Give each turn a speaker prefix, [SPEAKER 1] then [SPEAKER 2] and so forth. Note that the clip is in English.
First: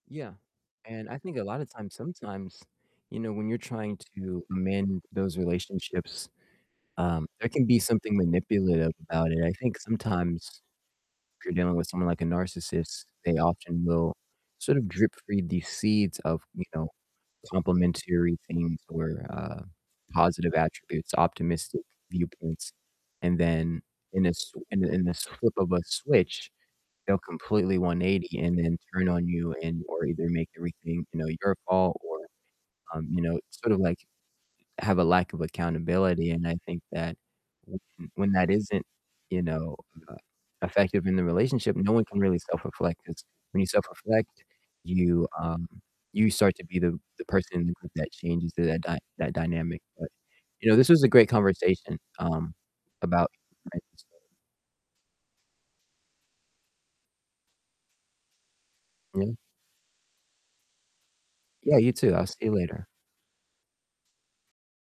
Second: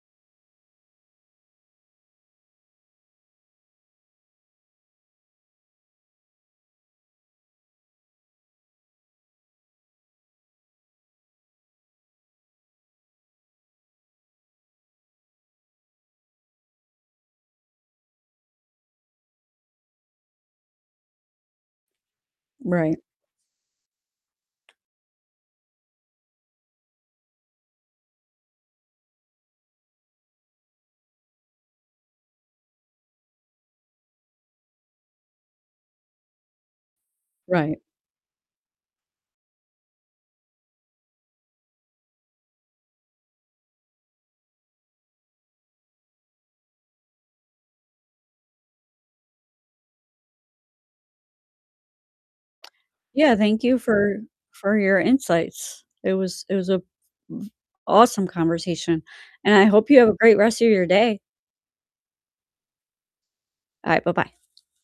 [SPEAKER 1] Yeah, and I think a lotta times sometimes, you know, when you're trying to amend those relationships, um, there can be something manipulative about it, I think sometimes if you're dealing with someone like a narcissist, they often will sort of drip-feed these seeds of, you know, complimentary things or, uh, positive attributes, optimistic viewpoints,
[SPEAKER 2] Right.
[SPEAKER 1] and then in a s in a in the flip of a switch, they'll completely 180 and then turn on you, and or either make everything, you know, your fault, or, um, you know, sort of like, have a lack of accountability, and I think that w
[SPEAKER 2] Right.
[SPEAKER 1] m when that isn't, you know, uh, effective in the relationship, no one can really self-reflect, 'cause when you self-reflect, you, um you start to be the the person that changes that dy that dynamic, but, you know, this was a great conversation, um, about
[SPEAKER 2] Yeah, thank you for
[SPEAKER 1] [unintelligible]
[SPEAKER 2] for your insights, it was it was a awesome conversation,
[SPEAKER 1] Yeah.
[SPEAKER 2] and I hope you have a great rest of your day.
[SPEAKER 1] Yeah, you too. I'll see you later.
[SPEAKER 2] All right, bye-bye.